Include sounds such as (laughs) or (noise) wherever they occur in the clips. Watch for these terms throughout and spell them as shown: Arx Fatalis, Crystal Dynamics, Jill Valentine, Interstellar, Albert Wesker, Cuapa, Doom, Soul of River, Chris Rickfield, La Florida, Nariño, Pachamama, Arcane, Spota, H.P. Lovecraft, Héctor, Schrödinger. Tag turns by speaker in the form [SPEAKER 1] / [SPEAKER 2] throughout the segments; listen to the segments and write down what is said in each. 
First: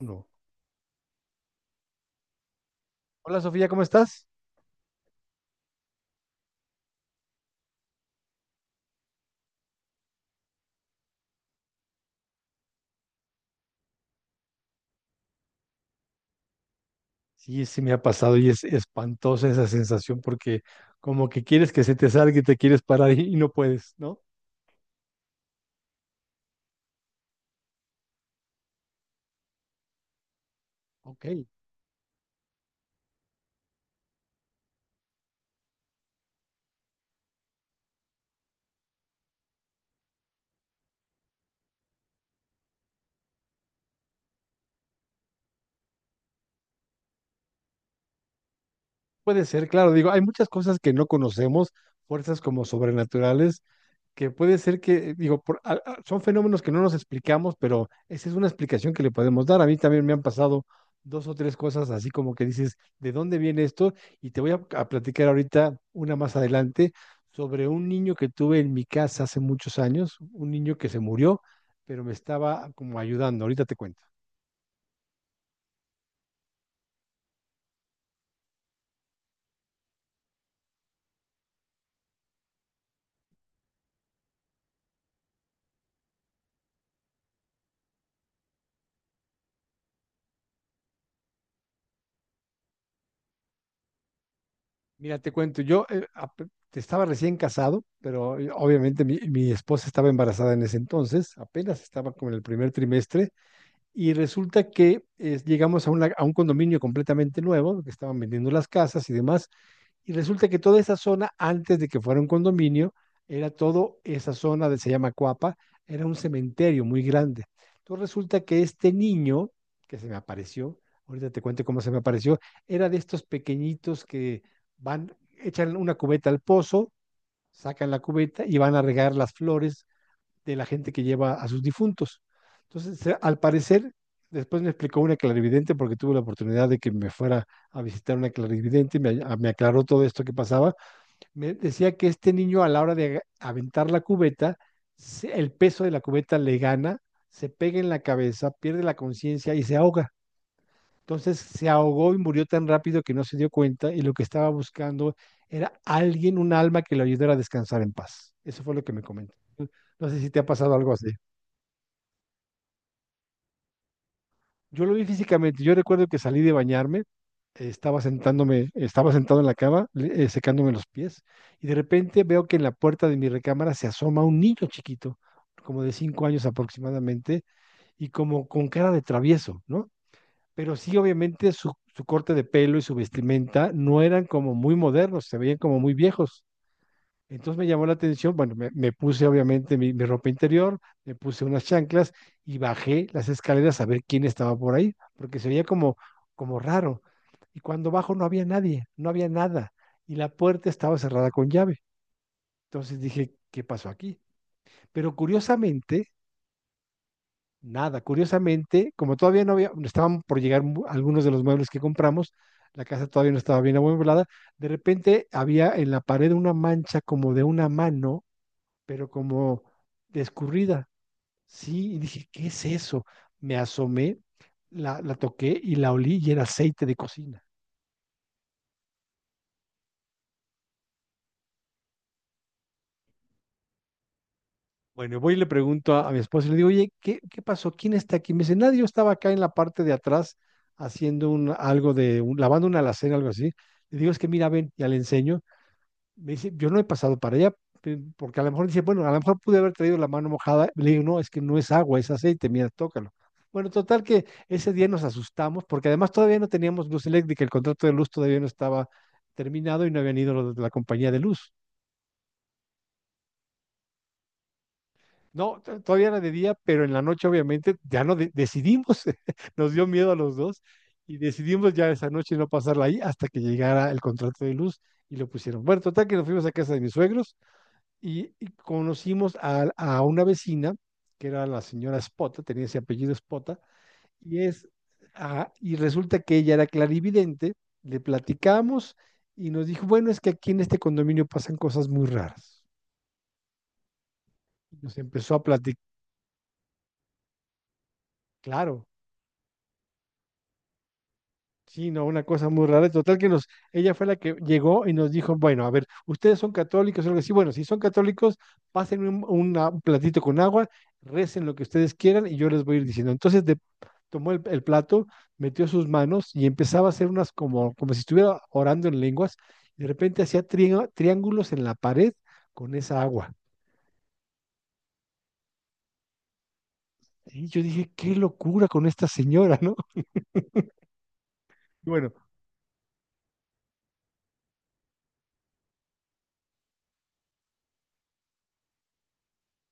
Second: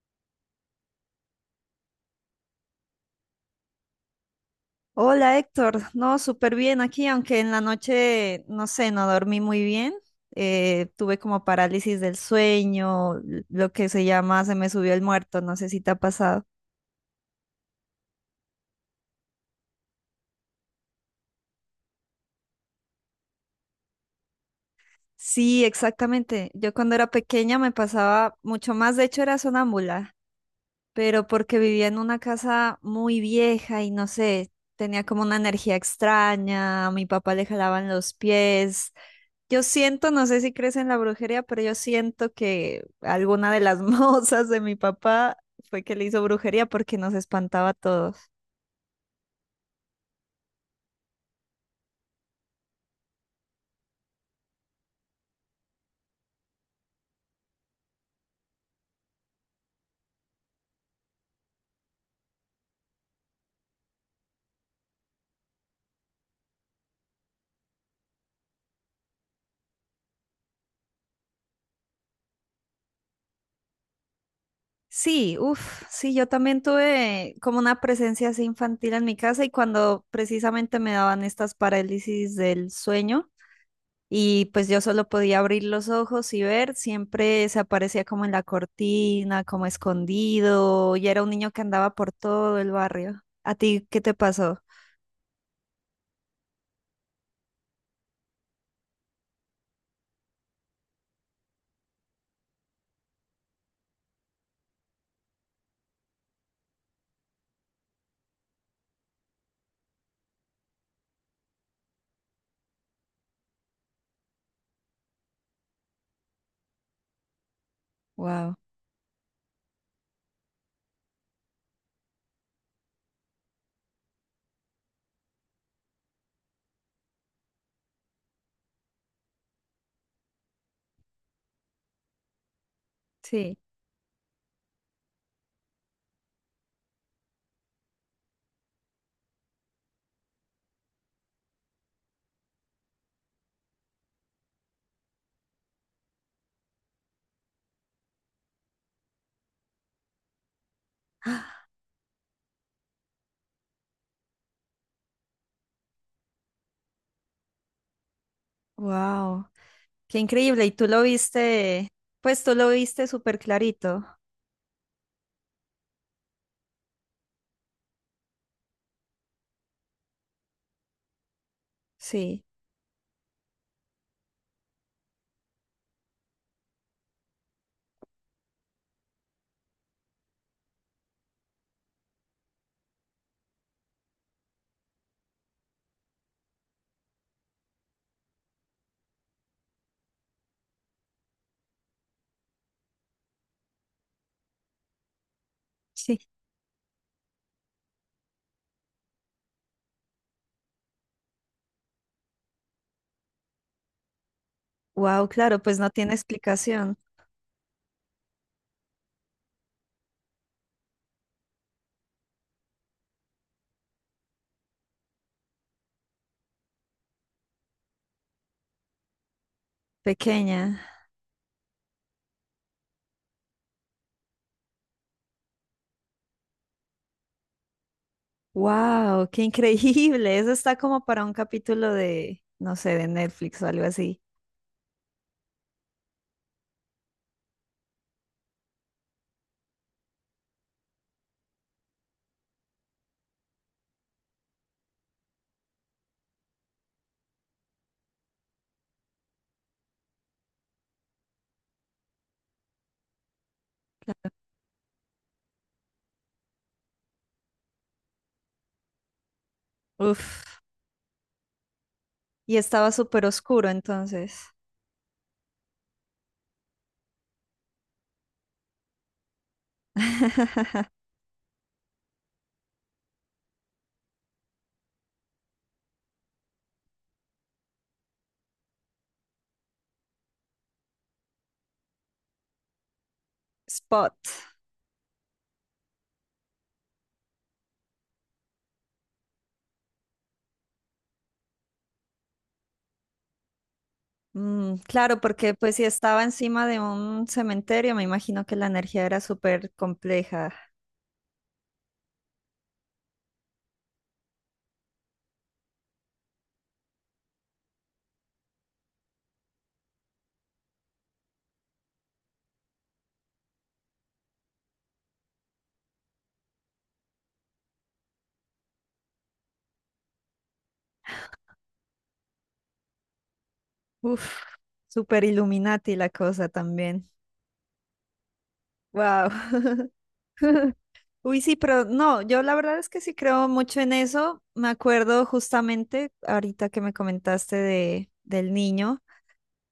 [SPEAKER 1] Uno. Hola Sofía, ¿cómo estás?
[SPEAKER 2] Hola Héctor, no, súper bien aquí, aunque en la noche, no sé, no dormí muy bien. Tuve como parálisis del sueño, lo que se llama se me subió el muerto, no sé si te ha pasado.
[SPEAKER 1] Sí, sí, me ha pasado y es espantosa esa sensación porque como que quieres que se te salga y te quieres parar y no puedes, ¿no?
[SPEAKER 2] Sí, exactamente. Yo cuando era pequeña me pasaba mucho más, de hecho era sonámbula,
[SPEAKER 1] Ok,
[SPEAKER 2] pero porque vivía en una casa muy vieja y no sé, tenía como una energía extraña, a mi papá le jalaban los pies. Yo siento, no sé si crees en la brujería, pero yo siento que alguna de las (laughs) mozas de mi papá fue que le hizo brujería porque nos espantaba a todos.
[SPEAKER 1] puede ser, claro, digo, hay muchas cosas que no conocemos, fuerzas como sobrenaturales que puede ser que, digo, son fenómenos que no nos explicamos, pero esa es una explicación que le podemos dar. A mí también me han pasado dos o tres cosas así como que dices, ¿de dónde viene esto? Y te voy a platicar ahorita una más adelante sobre un niño que tuve en mi casa hace muchos años, un niño que se murió, pero me estaba como ayudando. Ahorita te cuento.
[SPEAKER 2] Sí, uff, sí, yo también tuve como una presencia así infantil en mi casa y cuando precisamente me daban estas parálisis del sueño y pues yo solo podía abrir los ojos y ver, siempre se aparecía como en la cortina, como escondido y era un niño que andaba por todo el barrio. ¿A ti qué te pasó?
[SPEAKER 1] Mira, te cuento, yo te estaba recién casado, pero obviamente mi esposa estaba embarazada en ese entonces, apenas estaba como en el primer trimestre. Y resulta que llegamos a, a un condominio completamente nuevo, que estaban vendiendo las casas y demás, y resulta que toda esa zona, antes de que fuera un condominio, era todo esa zona de, se llama Cuapa, era un cementerio muy grande. Entonces resulta
[SPEAKER 2] Wow,
[SPEAKER 1] que este niño que se me apareció, ahorita te cuento cómo se me apareció, era de estos pequeñitos que van, echan una cubeta al pozo, sacan la cubeta y van a regar las flores de la gente que lleva a sus difuntos. Entonces, al
[SPEAKER 2] sí.
[SPEAKER 1] parecer, después me explicó una clarividente porque tuve la oportunidad de que me fuera a visitar una clarividente, y me, me aclaró todo esto que pasaba. Me decía que este niño a la hora de aventar la cubeta, el peso de la cubeta le gana, se pega en la cabeza, pierde la conciencia y se ahoga. Entonces se ahogó y murió tan rápido que no se dio cuenta y lo que estaba buscando era alguien, un alma que lo ayudara a descansar en paz. Eso fue lo que me comentó.
[SPEAKER 2] Wow,
[SPEAKER 1] No
[SPEAKER 2] qué
[SPEAKER 1] sé si te ha
[SPEAKER 2] increíble. Y
[SPEAKER 1] pasado
[SPEAKER 2] tú
[SPEAKER 1] algo
[SPEAKER 2] lo
[SPEAKER 1] así.
[SPEAKER 2] viste, pues tú lo viste súper clarito.
[SPEAKER 1] Yo lo vi físicamente. Yo recuerdo que salí de bañarme, estaba sentándome, estaba sentado en la cama, secándome los pies, y de repente
[SPEAKER 2] Sí,
[SPEAKER 1] veo que en la puerta de mi recámara se asoma un niño chiquito, como de 5 años aproximadamente, y como con cara de travieso, ¿no? Pero sí, obviamente, su corte de pelo y su vestimenta no eran como muy modernos, se veían como muy viejos. Entonces me llamó la atención, bueno, me puse obviamente mi ropa interior, me puse unas chanclas y bajé las escaleras a ver quién estaba por ahí, porque se veía como,
[SPEAKER 2] sí.
[SPEAKER 1] como raro. Y cuando bajo no había nadie, no había nada, y la puerta estaba cerrada con llave. Entonces dije, ¿qué pasó aquí? Pero
[SPEAKER 2] Wow, claro, pues no
[SPEAKER 1] curiosamente,
[SPEAKER 2] tiene explicación.
[SPEAKER 1] nada, curiosamente, como todavía no había, estaban por llegar algunos de los muebles que compramos, la casa todavía no estaba bien amueblada, de repente había en la pared una mancha como de una mano pero como de
[SPEAKER 2] Pequeña.
[SPEAKER 1] escurrida. Sí, y dije, ¿qué es eso? Me asomé, la toqué y la olí y era aceite de cocina.
[SPEAKER 2] Wow, qué increíble. Eso está como para un capítulo de, no sé, de Netflix o algo así.
[SPEAKER 1] Bueno, voy y le pregunto a mi esposo y le digo, oye, ¿qué pasó? ¿Quién está aquí? Me dice, nadie, yo estaba acá en la parte de atrás haciendo un, algo de, lavando una alacena, algo así. Le digo, es que mira, ven, ya le enseño. Me dice, yo no he pasado para allá, porque a lo mejor dice, bueno, a lo mejor pude haber traído la mano mojada. Le digo, no, es que no es agua, es aceite, mira, tócalo. Bueno, total que ese día nos asustamos, porque además todavía no teníamos luz eléctrica, el contrato de luz todavía no estaba terminado y no habían ido los
[SPEAKER 2] Uf.
[SPEAKER 1] de la compañía de luz.
[SPEAKER 2] Y estaba súper oscuro entonces.
[SPEAKER 1] No, todavía era de día, pero en la noche obviamente ya no decidimos, (laughs) nos dio miedo a los dos
[SPEAKER 2] (laughs)
[SPEAKER 1] y decidimos ya esa noche no pasarla ahí hasta que llegara el contrato de luz y lo pusieron. Bueno, total que nos fuimos a casa de mis suegros y conocimos a una vecina, que era la señora Spota, tenía ese apellido Spota,
[SPEAKER 2] Spot.
[SPEAKER 1] y es, ah, y resulta que ella era clarividente, le platicamos y nos dijo, bueno, es que aquí en este condominio pasan cosas muy raras.
[SPEAKER 2] Mm,
[SPEAKER 1] Nos
[SPEAKER 2] claro,
[SPEAKER 1] empezó a
[SPEAKER 2] porque pues
[SPEAKER 1] platicar,
[SPEAKER 2] si estaba encima de un cementerio, me imagino que la
[SPEAKER 1] claro,
[SPEAKER 2] energía era súper compleja.
[SPEAKER 1] sí, no, una cosa muy rara. Total que nos, ella fue la que llegó y nos dijo, bueno, a ver, ustedes son católicos, o algo así. Bueno, si son católicos, pasen un, un platito con agua, recen lo que ustedes quieran y yo les voy a ir diciendo. Entonces tomó el plato, metió sus manos y empezaba a hacer unas como, como si estuviera orando en lenguas. Y de repente hacía triángulos en la pared con esa agua.
[SPEAKER 2] Uf, super Illuminati la cosa también.
[SPEAKER 1] Y yo dije, qué locura con esta
[SPEAKER 2] Wow.
[SPEAKER 1] señora, ¿no? (laughs)
[SPEAKER 2] (laughs) Uy, sí, pero
[SPEAKER 1] Y bueno,
[SPEAKER 2] no, yo la verdad es que sí creo mucho en eso. Me acuerdo justamente ahorita que me comentaste del niño,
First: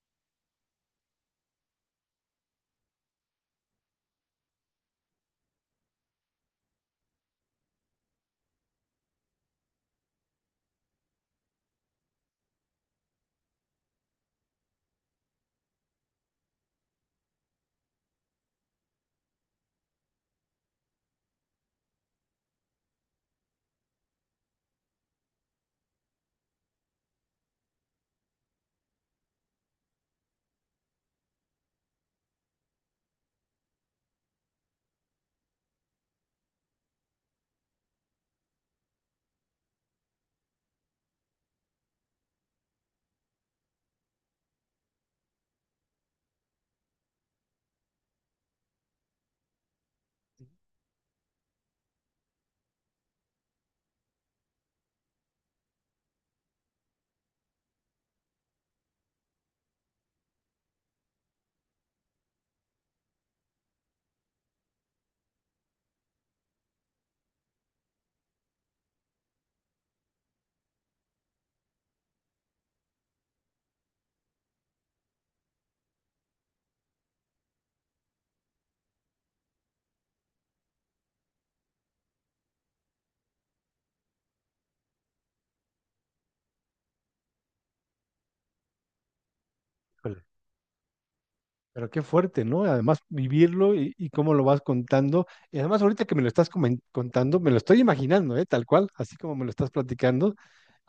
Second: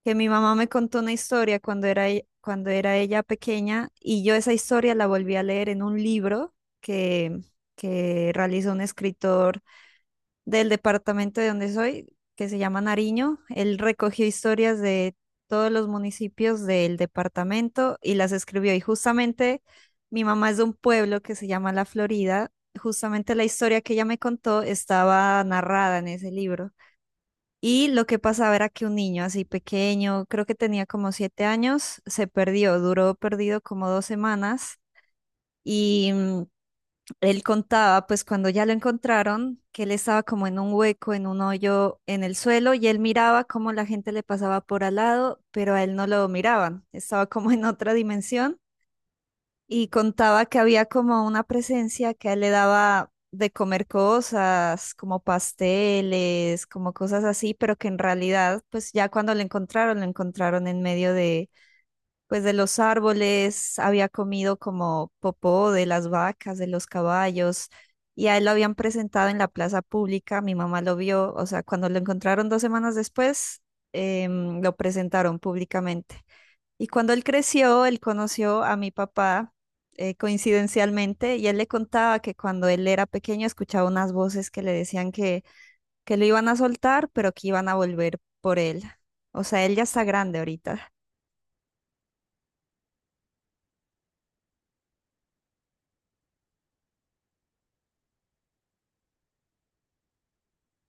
[SPEAKER 2] que mi mamá me contó una historia cuando cuando era ella pequeña y yo esa historia la volví a leer en un libro que, que realizó un escritor del departamento de donde soy, que se llama Nariño. Él recogió historias de todos los municipios del departamento y las escribió. Y justamente mi mamá es de un pueblo que se llama La Florida. Justamente la historia que ella me contó estaba narrada en ese libro. Y lo que pasaba era que un niño así pequeño, creo que tenía como 7 años, se perdió, duró perdido como 2 semanas y él contaba, pues cuando ya lo encontraron, que él estaba como en un hueco, en un hoyo en el suelo, y él miraba cómo la gente le pasaba por al lado, pero a él no lo miraban, estaba como en otra dimensión, y contaba que había como una presencia que a él le daba de comer cosas, como pasteles, como cosas así, pero que en realidad, pues ya cuando lo encontraron en medio de pues de los árboles, había comido como popó de las vacas, de los caballos, y a él lo habían presentado en la plaza pública, mi mamá lo vio, o sea, cuando lo encontraron 2 semanas después, lo presentaron públicamente. Y cuando él creció, él conoció a mi papá, coincidencialmente, y él le contaba que cuando él era pequeño escuchaba unas voces que le decían que lo iban a soltar, pero que iban a volver por él. O sea, él ya está grande ahorita.
[SPEAKER 1] pero qué fuerte, ¿no? Además, vivirlo y cómo lo vas contando. Y además, ahorita que me lo estás contando, me lo estoy imaginando, ¿eh? Tal cual, así como me lo estás platicando.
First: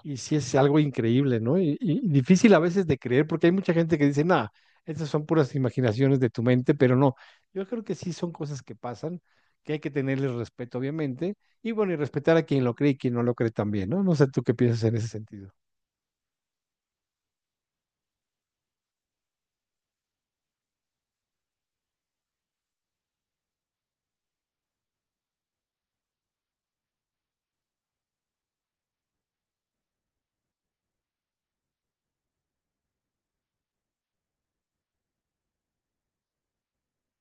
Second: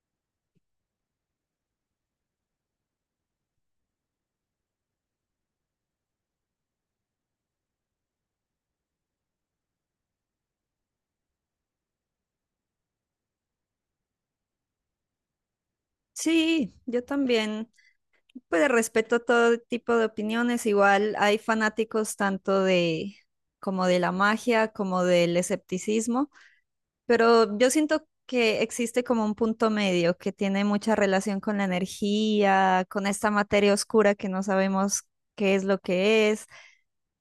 [SPEAKER 1] Y sí es algo increíble, ¿no? Y difícil a veces de creer, porque hay mucha gente que dice, nada, estas son puras imaginaciones de tu mente, pero no, yo creo que sí son cosas que pasan, que hay que tenerles respeto, obviamente, y bueno, y respetar a quien lo cree y quien no lo cree también, ¿no? No sé tú qué piensas en ese sentido.
[SPEAKER 2] Sí, yo también. Pues de respeto todo tipo de opiniones, igual hay fanáticos tanto de como de la magia como del escepticismo, pero yo siento que existe como un punto medio que tiene mucha relación con la energía, con esta materia oscura que no sabemos qué es lo que es.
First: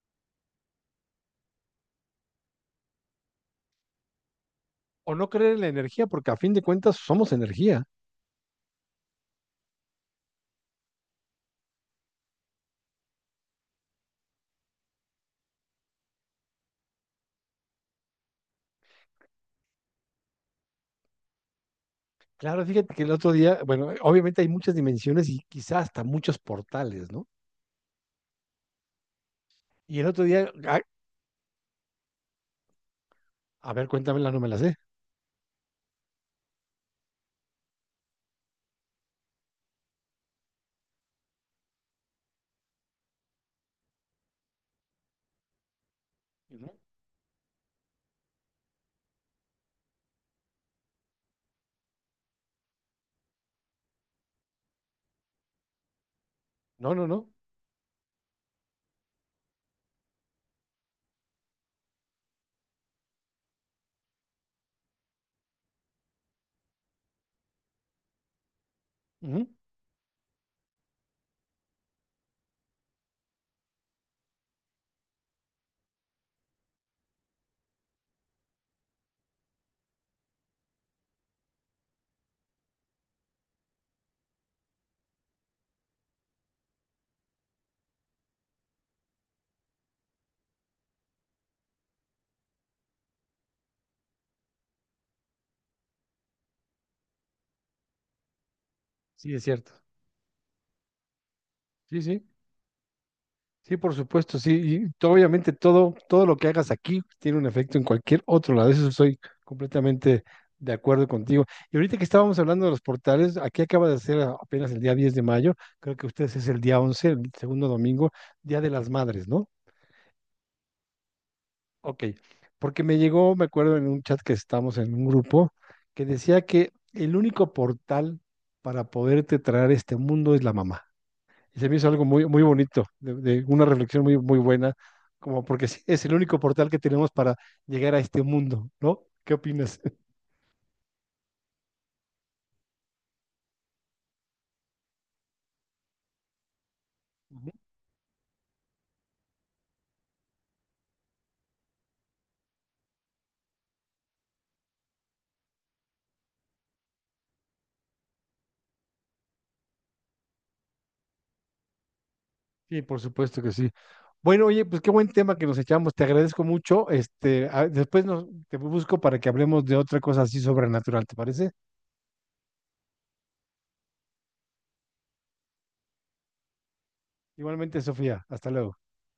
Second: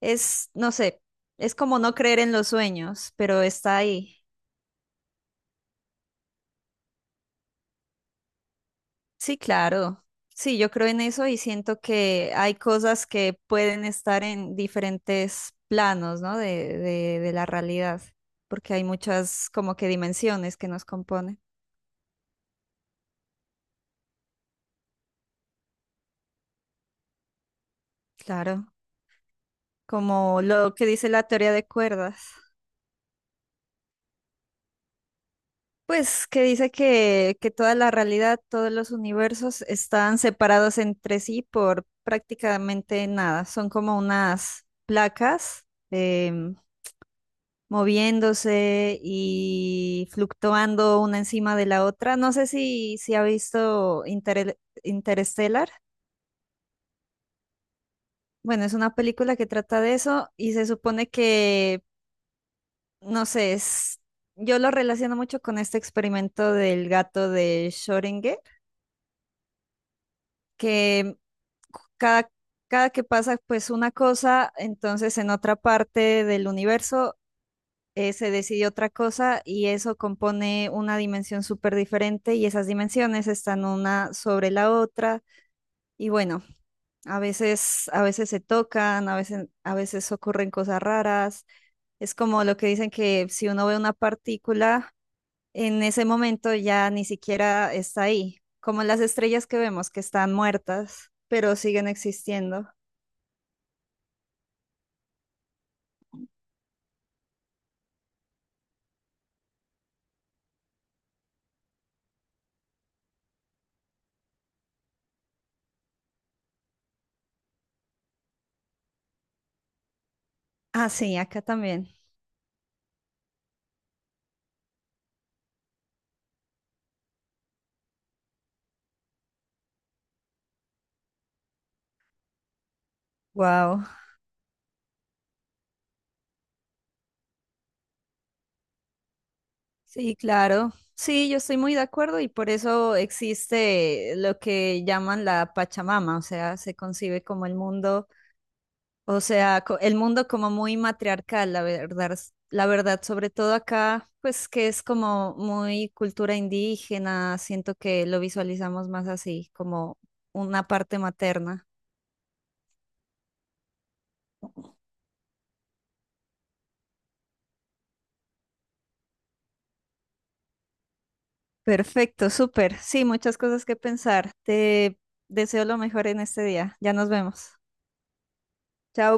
[SPEAKER 2] Es, no sé, es como no creer en los sueños, pero está ahí.
[SPEAKER 1] O no creer en la energía, porque a fin de cuentas somos energía.
[SPEAKER 2] Sí, claro. Sí, yo creo en eso y siento que hay cosas que pueden estar en diferentes planos, ¿no? De la realidad, porque hay muchas como que dimensiones que nos componen.
[SPEAKER 1] Claro, fíjate que el otro día, bueno, obviamente hay muchas dimensiones y quizás hasta muchos portales, ¿no?
[SPEAKER 2] Claro,
[SPEAKER 1] Y el otro
[SPEAKER 2] como
[SPEAKER 1] día,
[SPEAKER 2] lo
[SPEAKER 1] ah,
[SPEAKER 2] que dice la teoría de cuerdas,
[SPEAKER 1] a ver, cuéntamela, no me la sé.
[SPEAKER 2] pues que dice que toda la realidad, todos los universos están separados entre sí por prácticamente nada. Son como unas placas. em,
[SPEAKER 1] Ujú.
[SPEAKER 2] Moviéndose y fluctuando una encima de la otra. No sé si ha visto Interstellar.
[SPEAKER 1] No, no, no.
[SPEAKER 2] Bueno, es una película que trata de eso y se supone que, no sé, es- Yo lo relaciono mucho con este experimento del gato de Schrödinger,
[SPEAKER 1] Ujú.
[SPEAKER 2] que cada, cada que pasa pues una cosa, entonces en otra parte del universo se decidió otra cosa y eso compone una dimensión súper diferente y esas dimensiones están una sobre la otra y bueno, a veces se tocan, a veces ocurren cosas raras. Es como lo que dicen que si uno ve una partícula, en ese momento ya ni siquiera está ahí, como las
[SPEAKER 1] Sí, es
[SPEAKER 2] estrellas que
[SPEAKER 1] cierto.
[SPEAKER 2] vemos que están muertas, pero siguen
[SPEAKER 1] Sí, sí.
[SPEAKER 2] existiendo.
[SPEAKER 1] Sí, por supuesto, sí. Y obviamente todo, todo lo que hagas aquí tiene un efecto en cualquier otro lado. Eso estoy completamente de acuerdo contigo. Y ahorita que estábamos hablando de los portales, aquí acaba de ser apenas el día 10 de mayo, creo que ustedes es el día 11, el segundo domingo, Día de las Madres, ¿no?
[SPEAKER 2] Ah, sí, acá también.
[SPEAKER 1] Ok, porque me llegó, me acuerdo en un chat que estamos en un grupo, que decía que el único portal para poderte traer a este mundo es la mamá. Y se me hizo algo muy, muy bonito, de una
[SPEAKER 2] Wow.
[SPEAKER 1] reflexión muy, muy buena, como porque sí, es el único portal que tenemos para llegar a este mundo, ¿no? ¿Qué opinas? (laughs)
[SPEAKER 2] Sí, claro. Sí, yo estoy muy de acuerdo y por eso existe lo que llaman la Pachamama, o sea, se concibe como
[SPEAKER 1] Ujú.
[SPEAKER 2] el mundo, o sea, el mundo como muy matriarcal, la verdad, la verdad, sobre todo acá, pues que es como muy cultura indígena, siento que lo visualizamos más así, como una parte materna.
[SPEAKER 1] Sí, por supuesto que sí. Bueno, oye, pues qué buen tema que nos echamos. Te agradezco mucho. Este, después nos, te busco para que hablemos de otra cosa así sobrenatural, ¿te parece?
[SPEAKER 2] Perfecto, súper. Sí, muchas cosas que pensar. Te deseo lo mejor en este día. Ya nos vemos.
[SPEAKER 1] Igualmente, Sofía, hasta luego.
[SPEAKER 2] Chao.